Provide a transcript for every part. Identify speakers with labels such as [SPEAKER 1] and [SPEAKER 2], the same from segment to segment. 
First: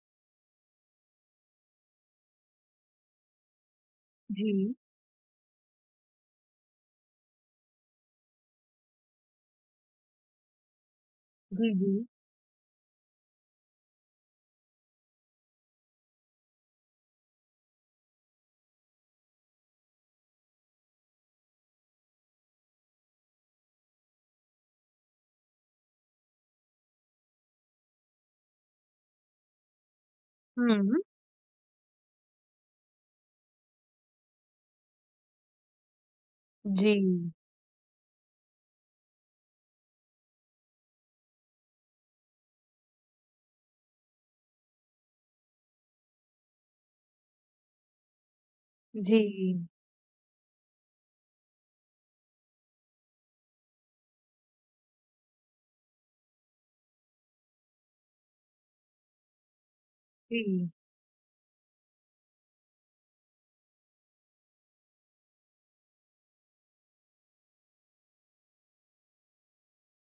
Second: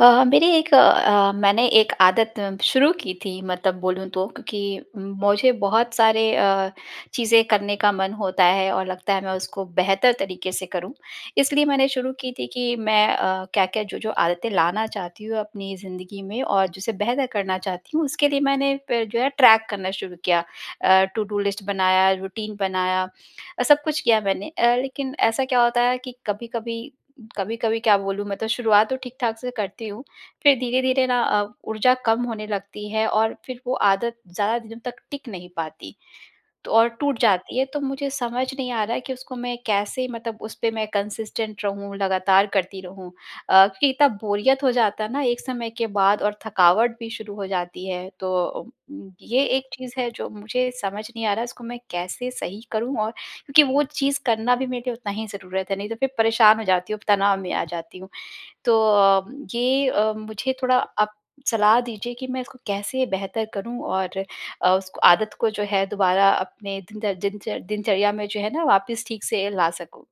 [SPEAKER 1] अ अ, मेरी एक अ, मैंने एक आदत शुरू की थी मतलब बोलूँ तो
[SPEAKER 2] जी।
[SPEAKER 1] क्योंकि मुझे बहुत सारे अ, चीज़ें करने का मन होता है और लगता है मैं उसको बेहतर तरीक़े से करूँ, इसलिए
[SPEAKER 2] जी,
[SPEAKER 1] मैंने
[SPEAKER 2] जी।
[SPEAKER 1] शुरू की थी कि मैं अ, क्या-क्या, जो-जो आदतें लाना चाहती हूँ अपनी ज़िंदगी में और जिसे बेहतर करना चाहती हूँ उसके लिए मैंने पे जो है ट्रैक करना शुरू किया अ, टूडू लिस्ट बनाया रूटीन बनाया, सब कुछ किया मैंने अ, लेकिन ऐसा क्या होता है कि कभी-कभी, कभी-कभी क्या बोलूँ मैं तो शुरुआत तो ठीक-ठाक से करती हूँ फिर
[SPEAKER 2] हुँ।
[SPEAKER 1] धीरे-धीरे ना अ, ऊर्जा कम होने लगती है और फिर वो आदत ज़्यादा दिन तक टिक नहीं पाती तो और टूट
[SPEAKER 2] जी।
[SPEAKER 1] जाती है, तो मुझे समझ नहीं आ रहा है कि उसको मैं कैसे मतलब उसपे मैं कंसिस्टेंट रहूँ लगातार करती रहूँ अ, क्योंकि इतना बोरियत हो जाता है ना एक समय के बाद और थकावट भी शुरू हो जाती है, तो अम उम, ये
[SPEAKER 2] जी।
[SPEAKER 1] एक चीज़ है जो मुझे समझ नहीं आ रहा, उसको मैं कैसे सही करूँ और क्योंकि वो चीज़ करना भी मेरे लिए उतना ही ज़रूरत है, नहीं तो फिर परेशान हो जाती हूँ, तनाव में आ जाती हूँ। तो अम ये अ, मुझे
[SPEAKER 2] जी।
[SPEAKER 1] थोड़ा आप सलाह दीजिए कि मैं इसको कैसे बेहतर करूँ? और अ, उसको आदत को जो है दोबारा अपने दिनदर दिनचर दिनचर्या में जो है ना वापिस ठीक से ला सकूँ।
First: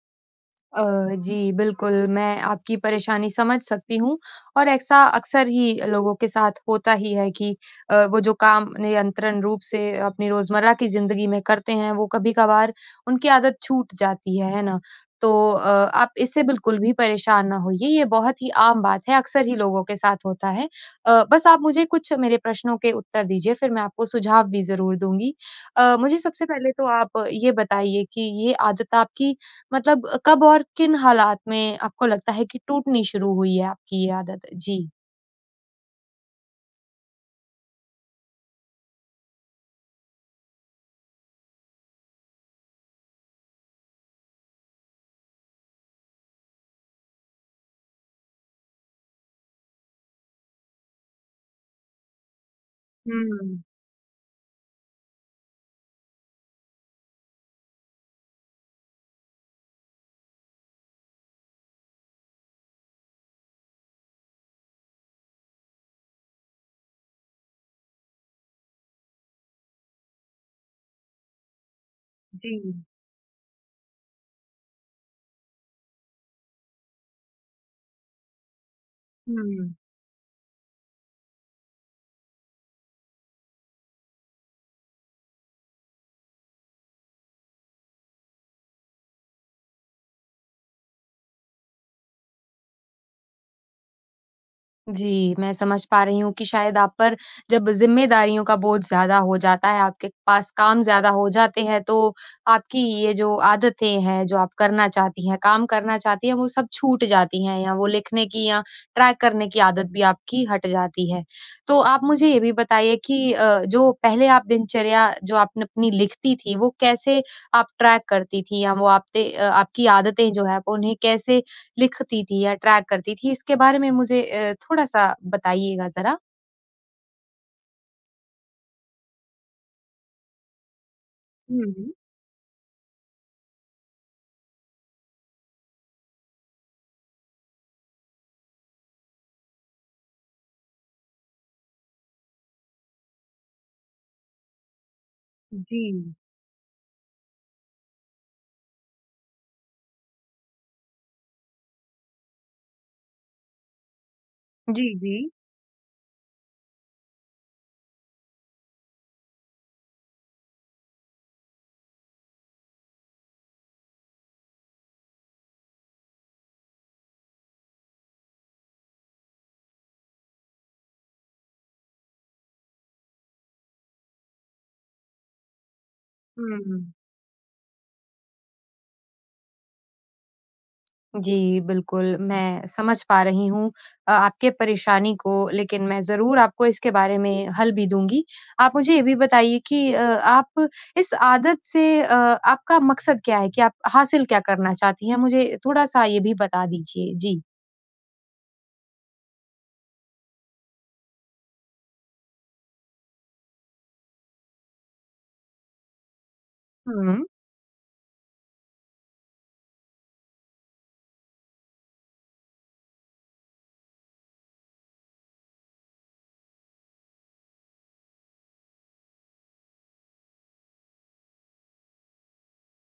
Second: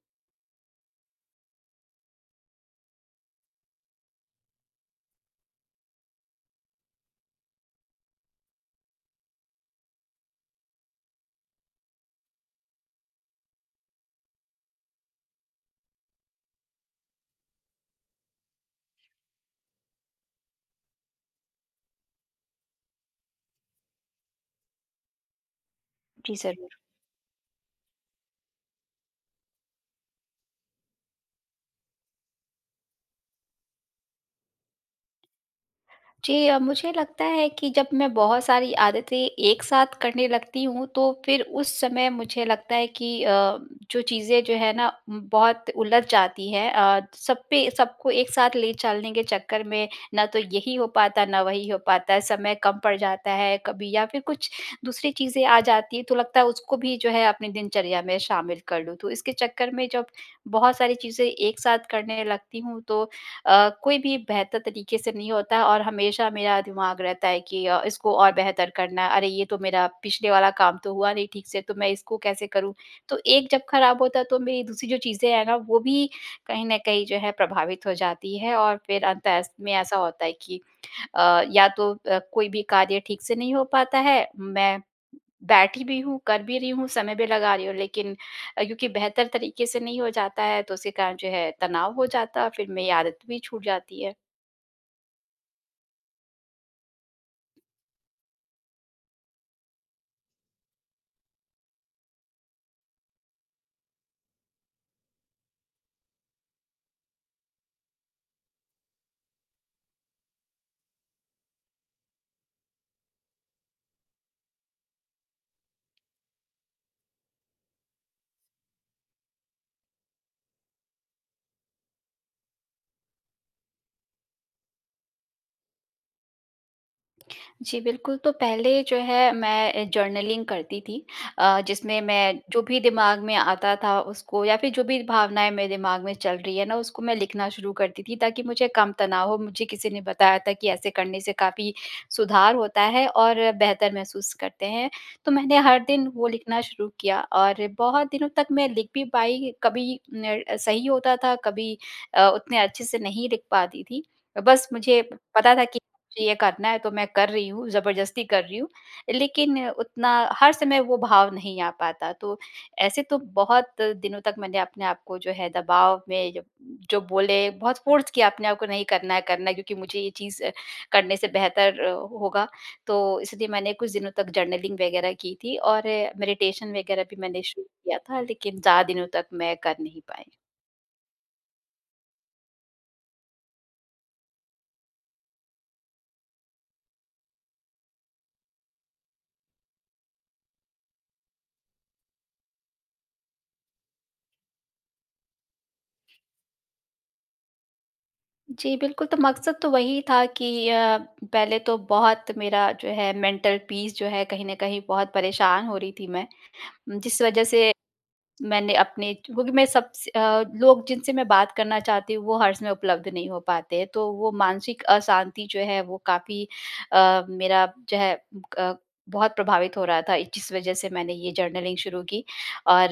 [SPEAKER 2] अ, जी बिल्कुल मैं आपकी परेशानी समझ सकती हूँ। और ऐसा अक्सर ही लोगों के साथ होता ही है कि अ, वो जो काम नियंत्रण रूप से अपनी रोज़मर्रा की ज़िंदगी में करते हैं, वो कभी-कभार उनकी आदत छूट जाती है, है ना? तो अ, आप इससे बिल्कुल भी परेशान ना होइए ये बहुत ही आम बात है, अक्सर ही लोगों के साथ होता है। अ, बस आप मुझे कुछ मेरे प्रश्नों के उत्तर दीजिए फिर मैं आपको सुझाव भी ज़रूर दूँगी। अ, मुझे
[SPEAKER 1] जी,
[SPEAKER 2] सबसे पहले
[SPEAKER 1] ज़रूर।
[SPEAKER 2] तो आप ये बताइए कि, ये आदत आपकी मतलब कब और किन हालात में आपको लगता है कि टूटनी शुरू हुई है आपकी ये आदत? जी।
[SPEAKER 1] जी अ, मुझे लगता है कि जब मैं बहुत सारी आदतें एक साथ करने लगती हूँ तो फिर उस समय मुझे लगता है कि अ, जो चीज़ें जो हैं ना उम्म, बहुत उलझ जाती हैं। अ, सब पे सबको एक साथ ले चलने के चक्कर में ना तो यही हो पाता है ना वही हो पाता है समय कम पड़ जाता है
[SPEAKER 2] हुँ।
[SPEAKER 1] कभी या फिर कुछ दूसरी चीज़ें आ जाती है तो लगता है, उसको भी जो है अपनी दिनचर्या में शामिल कर लूँ। तो इसके चक्कर में जब बहुत सारी चीज़ें एक साथ करने लगती हूँ तो अ, कोई भी बेहतर तरीके से नहीं होता और हमेशा मेरा दिमाग रहता है कि अ, इसको और बेहतर करना है अरे ये तो मेरा पिछले वाला काम तो हुआ नहीं ठीक से तो मैं इसको कैसे करूँ।
[SPEAKER 2] जी।
[SPEAKER 1] तो एक जब खराब होता है तो मेरी दूसरी जो चीज़ें हैं ना वो भी कहीं न कहीं जो है प्रभावित हो जाती हैं और फिर अंत:स्त में
[SPEAKER 2] हुँ।
[SPEAKER 1] ऐसा होता है कि अ, या तो अ, कोई भी कार्य ठीक से नहीं हो पाता है। मैं बैठी भी हूँ, कर भी रही हूँ, समय भी लगा रही हूँ लेकिन अ, क्योंकि बेहतर तरीके से नहीं हो जाता है तो उसी कारण जो है तनाव हो जाता है, फिर मेरी आदत भी छूट जाती है।
[SPEAKER 2] जी, मैं समझ पा रही हूँ कि शायद आप पर, जब ज़िम्मेदारियों का बोझ ज़्यादा हो जाता है, आपके पास काम ज़्यादा हो जाते हैं तो, आपकी ये जो आदतें हैं जो आप करना चाहती हैं, काम करना चाहती हैं वो सब छूट जाती हैं या वो लिखने कि या ट्रैक करने कि आदत भी आपकी, हट जाती है। तो आप मुझे ये भी बताइए कि जो पहले आप दिनचर्या जो आपने अपनी लिखती थी वो कैसे आप ट्रैक करती थी? या वो आप ते अ, आपकी आदतें जो हैं वो उन्हें कैसे लिखती थी या ट्रैक करती थी? इसके बारे में मुझे अ, थोड़ा-सा बताइएगा ज़रा।
[SPEAKER 1] जी, बिल्कुल। तो पहले जो है मैं जर्नलिंग करती थी। अ,
[SPEAKER 2] हुँ।
[SPEAKER 1] जिसमें मैं जो भी दिमाग में आता था उसको या फिर जो भी भावनाएँ मेरे दिमाग में चल रही है ना उसको मैं लिखना शुरू करती थी ताकि मुझे कम तनाव हो, मुझे किसी ने बताया था कि ऐसे करने से काफ़ी सुधार होता है और बेहतर महसूस करते हैं। तो मैंने हर दिन
[SPEAKER 2] जी।
[SPEAKER 1] वो लिखना शुरू किया और बहुत दिनों तक मैं लिख भी पाई कभी ने सही होता था कभी अ, उतने अच्छे से नहीं लिख पाती थी। बस
[SPEAKER 2] जी,
[SPEAKER 1] मुझे
[SPEAKER 2] जी।
[SPEAKER 1] पता था कि मुझे ये करना है तो मैं कर रही हूँ जबरदस्ती कर रही हूँ लेकिन उतना हर समय वो भाव नहीं आ पाता। तो ऐसे तो बहुत दिनों तक मैंने अपने आप को जो है दबाव में ज जो बोले बहुत फ़ोर्स किया अपने आप को नहीं करना है करना है क्योंकि मुझे ये चीज़ करने से बेहतर होगा। तो इसलिए मैंने कुछ दिनों तक जर्नलिंग वग़ैरह की थी और
[SPEAKER 2] हुँ,
[SPEAKER 1] मेडिटेशन
[SPEAKER 2] हुँ।
[SPEAKER 1] वग़ैरह भी मैंने शुरू किया था लेकिन ज़्यादा दिनों तक मैं कर नहीं पाई।
[SPEAKER 2] जी बिल्कुल मैं समझ पा रही हूँ अ, आपके परेशानी को लेकिन मैं ज़रूर आपको इसके बारे में हल भी दूँगी। आप मुझे ये भी बताइए कि अ, आप इस आदत से अ, आपका मक़सद क्या है, कि आप हासिल क्या करना चाहती हैं? मुझे थोड़ा-सा ये भी बता दीजिए। जी।
[SPEAKER 1] जी बिल्कुल, तो मक़सद तो वही था कि अ, पहले तो बहुत मेरा जो है मेंटल पीस जो है कहीं न कहीं बहुत परेशान हो रही थी मैं, जिस
[SPEAKER 2] हुँ।
[SPEAKER 1] वजह से मैंने अपने क्योंकि मैं सबस अ, लोग जिनसे मैं बात करना चाहती हूँ वो हर समय उपलब्ध नहीं हो पाते हैं, तो वो मानसिक अशांति जो है वो काफ़ी अ, मेरा जो है उ ब क बहुत प्रभावित हो रहा था जिस वजह से मैंने ये जर्नलिंग शुरू की और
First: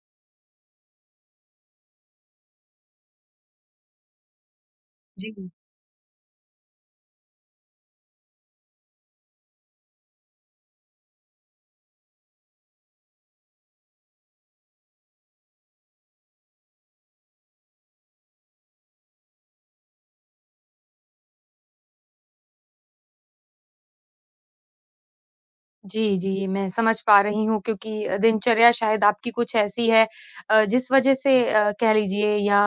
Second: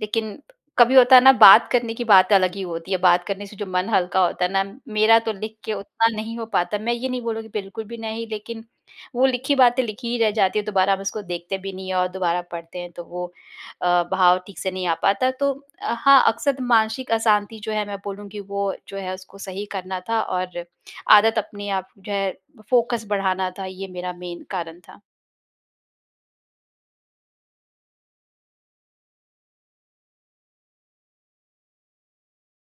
[SPEAKER 1] लेकिन कभी होता है ना बात करने की बात अलग ही होती है, बात करने से जो मन हल्का होता है ना मेरा तो
[SPEAKER 2] जी।
[SPEAKER 1] लिख के उतना नहीं हो पाता मैं ये नहीं बोलूँगी बिल्कुल भी नहीं लेकिन वो लिखी बातें लिखी ही रह जाती है दोबारा हम उसको देखते भी नहीं हैं और दोबारा पढ़ते हैं तो वो अ, भाव ठीक से नहीं आ पाता। तो हाँ, अक्सर मानसिक अशांति जो है मैं बोलूँगी वो जो है उसको सही करना था और आदत अपने आप जो है फ़ोकस बढ़ाना था, ये मेरा मेन कारण था।
[SPEAKER 2] जी, जी। मैं समझ पा रही हूँ क्योंकि दिनचर्या शायद आपकी कुछ ऐसी है अ, जिस वज़ह से अ, कह लीजिए या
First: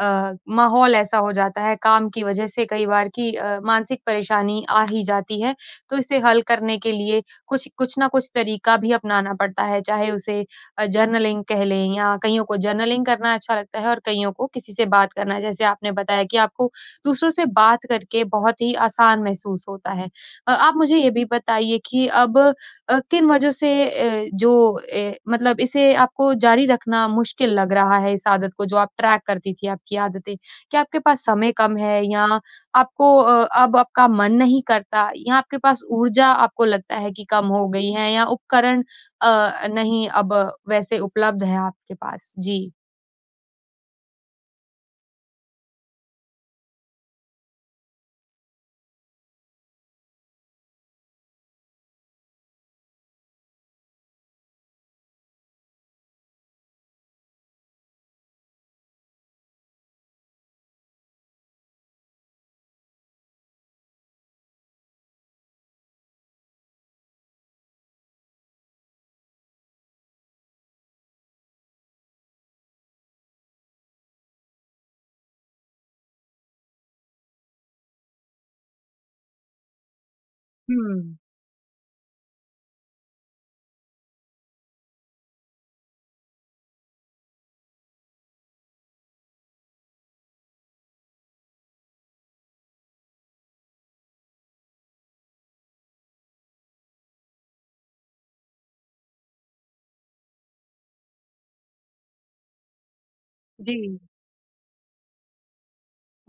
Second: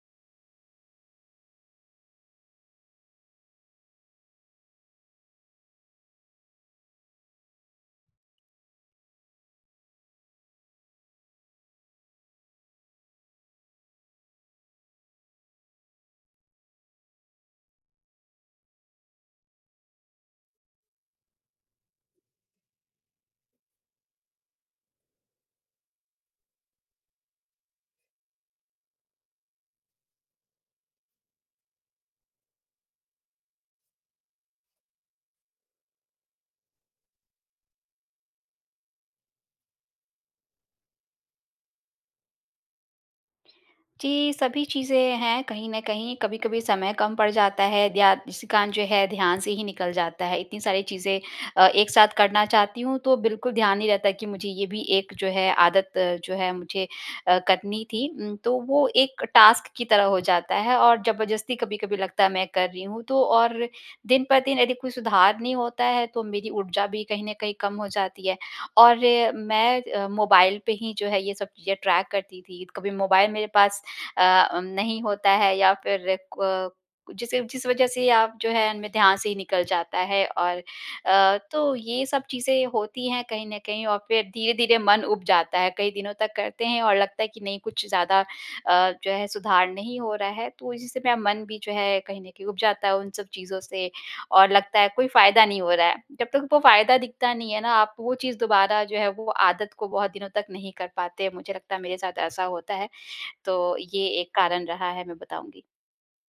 [SPEAKER 2] अ, माहौल ऐसा हो जाता है काम की वज़ह से कई बार कि अ, मानसिक परेशानी आ ही जाती है। तो इसे हल करने के लिए कुछ कुछ न कुछ तरीका भी अपनाना पड़ता है, चाहे उसे अ, जर्नलिंग कह लें या कईयों को जर्नलिंग करना अच्छा लगता है और कइयों को किसी से बात करना है जैसे आपने बताया कि आपको दूसरों से बात करके बहुत ही आसान महसूस होता है। अ, आप मुझे ये भी बताइए कि अब अ, किन वज़ह से अ, जो अ, मतलब इसे आपको जारी रखना मुश्किल लग रहा है इस आदत को जो आप ट्रैक करती थी आपकी आदतें? क्या आपके पास समय कम है या आपको अ, अब आपका मन नहीं करता या आपके पास ऊर्जा आपको लगता है कि कम हो गई है या उपकरण अ, नहीं अब वैसे उपलब्ध है आपके पास? जी।
[SPEAKER 1] जी, सभी चीज़ें हैं कहीं न कहीं कभी-कभी समय कम पड़ जाता है। ध्या उसी कारण जो है ध्यान से ही निकल जाता है इतनी सारी चीज़ें अ, एक साथ करना चाहती हूँ तो बिल्कुल ध्यान नहीं रहता कि मुझे ये भी एक जो है आदत जो है मुझे अ, करनी थी उम, तो वो एक टास्क की तरह हो जाता है और जबरदस्ती कभी-कभी लगता है मैं कर रही हूँ, तो और दिन प दिन यदि कोई सुधार नहीं होता है तो मेरी ऊर्जा भी कहीं न कहीं कम हो जाती है। और मैं अ, मोबाइल पे ही जो है ये सब चीज़ें ट्रैक करती थी, कभी मोबाइल मेरे पास अ, उम, नहीं होता है या फिर क जिस जिस वज़ह से अब जो है मेरे ध्यान से ही निकल जाता है और
[SPEAKER 2] हुँ।
[SPEAKER 1] अ, तो ये सब चीज़ें होती हैं कहीं न कहीं और फिर धीरे-धीरे मन उब जाता है, कई दिनों तक करते हैं और लगता है कि नहीं कुछ ज़्यादा अ, जो है सुधार नहीं हो रहा है। तो इसी से मेरा मन भी जो है कहीं न कहीं उब जाता है उन सब चीज़ों से, और लगता है कोई फ़ायदा नहीं हो रहा है। जब तक वो फ़ायदा दिखता नहीं है ना आप वो चीज़ दोबारा जो है वो आदत को बहुत दिनों तक नहीं कर पाते मुझे लगता है मेरे साथ ऐसा होता है। तो
[SPEAKER 2] जी।
[SPEAKER 1] ये एक कारण रहा है मैं बताऊँगी।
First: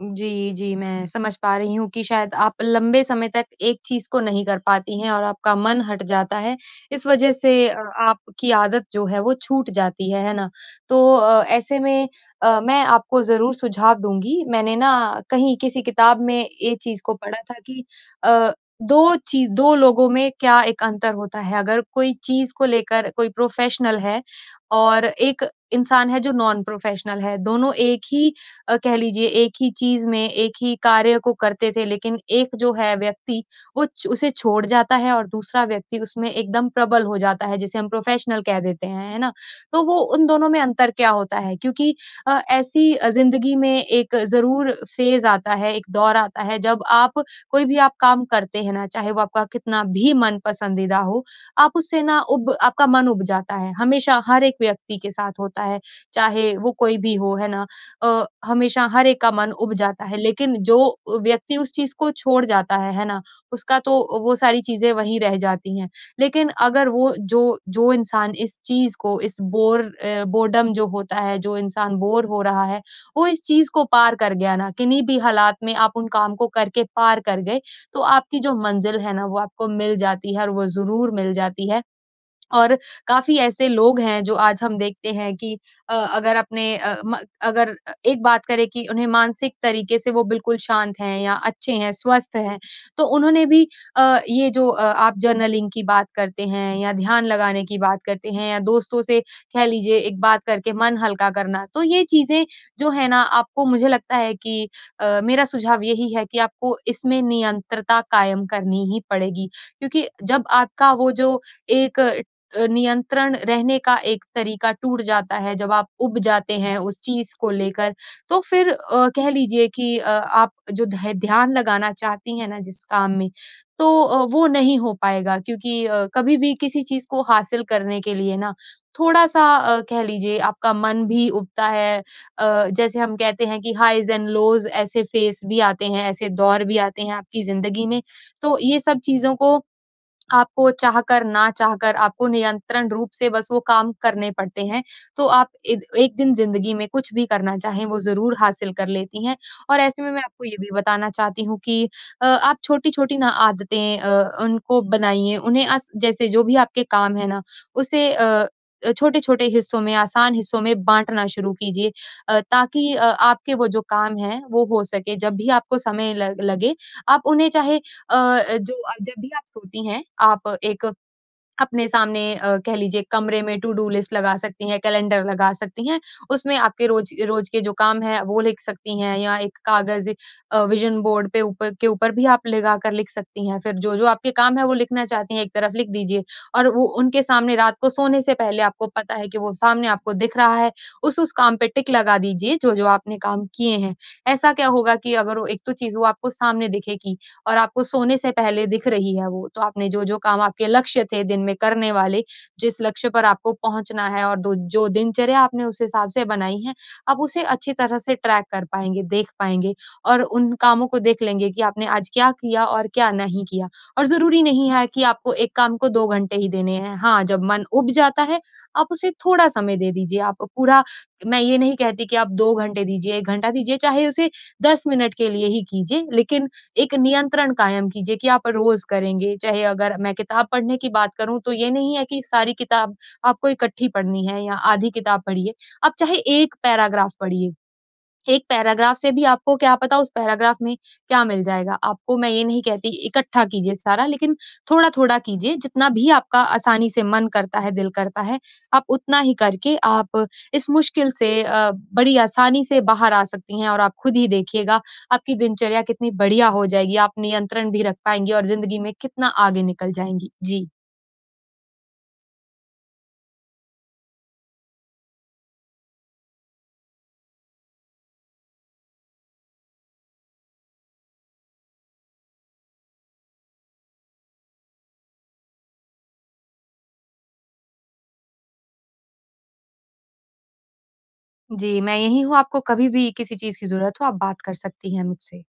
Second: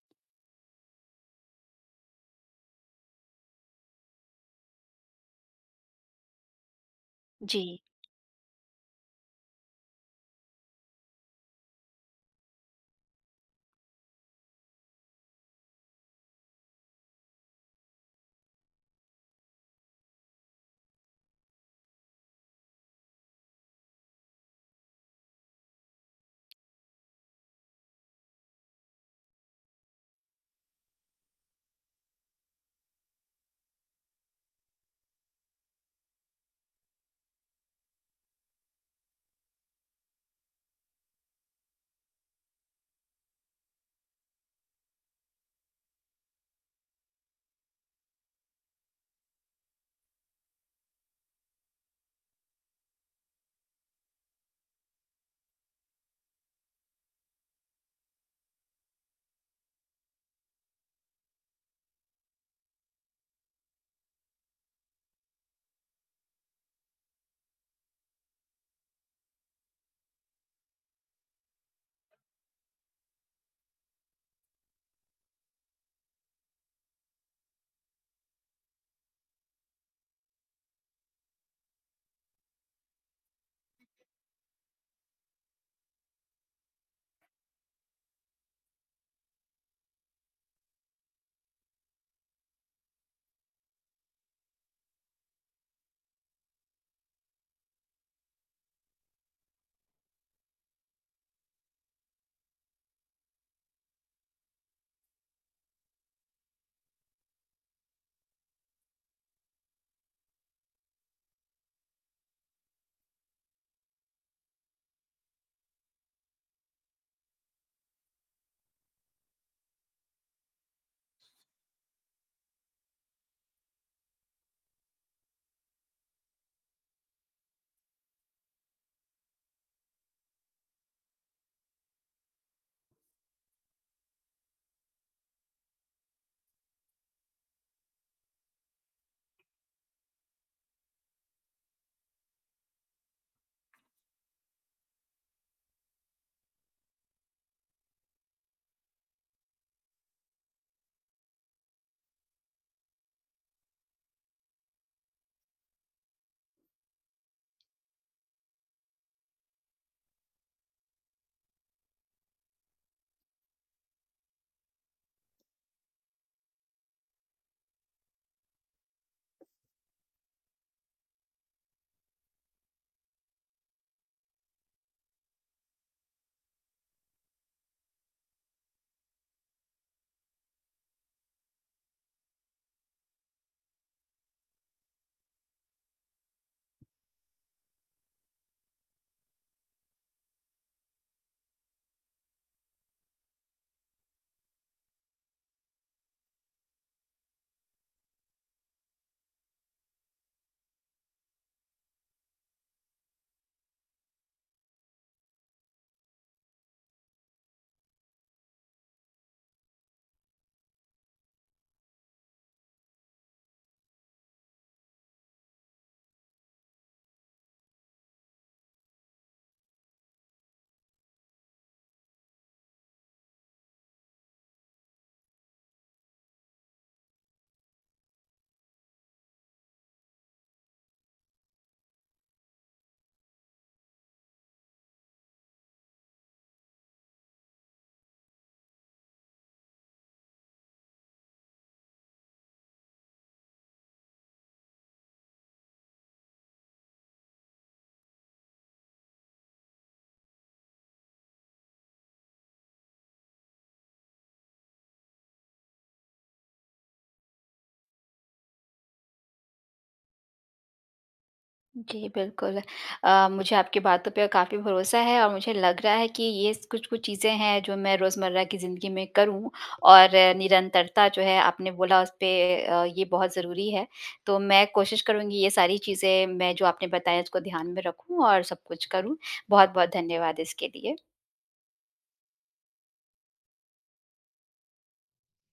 [SPEAKER 2] जी, जी। मैं समझ पा रही हूँ कि शायद आप लंबे समय तक एक चीज़ को नहीं कर पाती हैं और आपका मन हट जाता है। इस वज़ह से अ,
[SPEAKER 1] जी।
[SPEAKER 2] आपकी आदत जो है वो छूट जाती है, है ना? तो अ, ऐसे में अ, मैं आपको ज़रूर सुझाव दूँगी। मैंने ना कहीं किसी किताब में ये चीज़ को पढ़ा था कि अ, 2 चीज़ 2 लोगों में क्या 1 अंतर होता है। अगर कोई चीज़ को लेकर कोई प्रोफ़ेशनल है, और एक इंसान है जो नॉन-प्रोफेशनल है दोनों 1 ही अ, कह लीजिए, 1 ही चीज़ में 1 ही कार्य को करते थे लेकिन 1 जो है व्यक्ति, वो च उसे छोड़ जाता है और दूसरा व्यक्ति उसमें एकदम प्रबल हो जाता है जिसे हम प्रोफेशनल कह देते हैं। है ना? तो वो, उन दोनों में अंतर क्या होता है? क्योंकि अ, ऐसी अ, ज़िंदगी में एक ज़रूर फेज़ आता है, एक दौर आता है जब आप कोई भी आप काम करते हैं ना, चाहे वो आपका कितना भी मन-पसंदीदा हो, आप उससे ना उब आपका मन उब जाता है। हमेशा हर एक व्यक्ति के साथ होता है, चाहे वो कोई भी हो, है ना? अ, हमेशा हर एक का मन उब जाता है लेकिन जो व्यक्ति उस चीज़ को छोड़ जाता है, है ना? उसका तो वो सारी चीज़ें वहीं रह जाती हैं लेकिन अगर वो जो जो इंसान इस चीज़ को इस बोर अ बोर्डम जो होता है जो इंसान बोर हो रहा है, वो इस चीज़ को पार कर गया ना किन्ही भी हालात में आप उन काम को करके पार कर गए, तो आपकी जो मंज़िल है ना वो आपको मिल जाती है और वो ज़रूर मिल जाती है। और काफ़ी ऐसे लोग हैं जो आज हम देखते हैं कि अ, अगर अपने अ, म अगर अ, एक बात करें कि उन्हें मानसिक तरीके से वो बिल्कुल शांत हैं या अच्छे हैं स्वस्थ हैं। तो उन्होंने भी अ, ये जो अ, आप जर्नलिंग की बात करते हैं या ध्यान लगाने की बात करते हैं या दोस्तों से कह लीजिए एक बात करके मन हल्का करना, तो ये चीज़ें जो है ना आपको मुझे लगता है कि अ, मेरा सुझाव यही है कि आपको इसमें नियंत्रता कायम करनी ही पड़ेगी। क्योंकि जब आपका वो जो एक अ, नियंत्रण रहने का एक तरीका टूट जाता है जब आप उब जाते हैं उस चीज़ को लेकर तो फिर अ, कह लीजिए कि अ, आप जो ध्य ध्यान लगाना चाहती हैं ना, जिस काम में तो अ, वो नहीं हो पाएगा, क्योंकि अ, कभी-भी किसी चीज़ को हासिल करने के लिए ना थोड़ा-सा अ, कह लीजिए आपका मन भी उबता है। अ, जैसे हम कहते हैं कि हाईज़ एंड लोज़ ऐसे फेज़ भी आते हैं, ऐसे दौर भी आते हैं आपकी ज़िंदगी में। तो ये सब चीज़ों को आपको चाह कर ना चाहकर आपको नियंत्रण रूप से बस वो काम करने पड़ते हैं, तो आप एक एक दिन जिंदगी में कुछ भी करना चाहें वो ज़रूर हासिल कर लेती हैं। और ऐसे में, मैं आपको ये भी बताना चाहती हूँ कि अ, आप छोटी-छोटी ना आदतें अ, उनको बनाइए उन्हें अ, जैसे जो भी आपके काम है ना उसे अ, छोटे-छोटे हिस्सों में आसान हिस्सों में बाँटना शुरू कीजिए। अ, ताकि अ, आपके वो जो काम हैं वो हो सके जब भी आपको समय ल लगे आप उन्हें चाहे अ, जो आप जब भी आप सोती हैं आप एक अपने सामने अ, कह लीजिए कमरे में टू-डू लिस्ट लगा सकती हैं, कैलेंडर लगा सकती हैं उसमें आपके रोज रोज के जो काम हैं वो लिख सकती हैं या एक कागज अ, विज़न बोर्ड पे ऊपर के ऊपर भी आप लगाकर लिख सकती हैं। फिर जो-जो आपके काम हैं वो लिखना चाहती हैं एक तरफ लिख दीजिए, और वो उनके सामने रात को सोने से पहले आपको पता है कि वो सामने आपको दिख रहा है, उस-उस काम पे टिक लगा दीजिए जो-जो आपने काम किए हैं। ऐसा क्या होगा कि अगर वो एक तो चीज़ वो आपको सामने दिखेगी और आपको सोने से पहले दिख रही है वो, तो आपने जो-जो काम आपके लक्ष्य थे दिन में करने वाले, जिस लक्ष्य पर आपको पहुँचना है और दो जो दिनचर्या आपने उस हिसाब से बनाई है, आप उसे अच्छी तरह से ट्रैक कर पाएँगे, देख पाएँगे, और उन कामों को देख लेंगे कि आपने आज क्या किया और क्या नहीं किया, और ज़रूरी नहीं है कि आपको 1 को 2 घंटे ही देने हैं, हाँ, जब मन उब जाता है आप उसे थोड़ा समय दे दीजिए आप पूरा मैं ये नहीं कहती कि आप 2 घंटे दीजिए, 1 घंटा दीजिए, चाहे उसे 10 मिनट के लिए ही कीजिए। लेकिन एक नियंत्रण कायम कीजिए कि आप रोज करेंगे। चाहे अगर मैं किताब पढ़ने की बात करूँ तो ये नहीं है कि सारी किताब आपको इकट्ठी पढ़नी है या आधी किताब पढिए, आप चाहे 1 पैराग्राफ पढिए। 1 पैराग्राफ़ से भी आपको क्या पता उस पैराग्राफ़ में क्या मिल जाएगा, आपको मैं ये नहीं कहती इकट्ठा कीजिए सारा लेकिन थोड़ा-थोड़ा कीजिए जितना भी आपका आसानी से मन करता है, दिल करता है, आप उतना ही करके आप इस मुश्किल से अ, बड़ी आसानी से बाहर आ सकती हैं और आप खुद ही देखिएगा, आपकी दिनचर्या कितनी बढ़िया हो जाएगी, आप नियंत्रण भी रख पाएँगी और जिंदगी में कितना आगे निकल जाएँगी। जी।
[SPEAKER 1] जी, बिल्कुल। अ, मुझे आपकी बातों पर काफ़ी भरोसा है और मुझे लग रहा है कि ये स कुछ-कुछ चीज़ें हैं जो मैं रोज़मर्रा की ज़िंदगी में करूँ। और निरंतरता जो है आपने बोला उस पे अ, ये बहुत ज़रूरी है, तो मैं कोशिश करुँगी ये सारी चीज़ें मैं जो आपने बताई उसको ध्यान में रखूँ और सब कुछ करूँ। बहुत-बहुत धन्यवाद इसके लिए।
[SPEAKER 2] जी, मैं यहीं हूँ आपको कभी-भी किसी चीज़ की ज़रूरत हो आप बात कर सकती हैं मुझसे।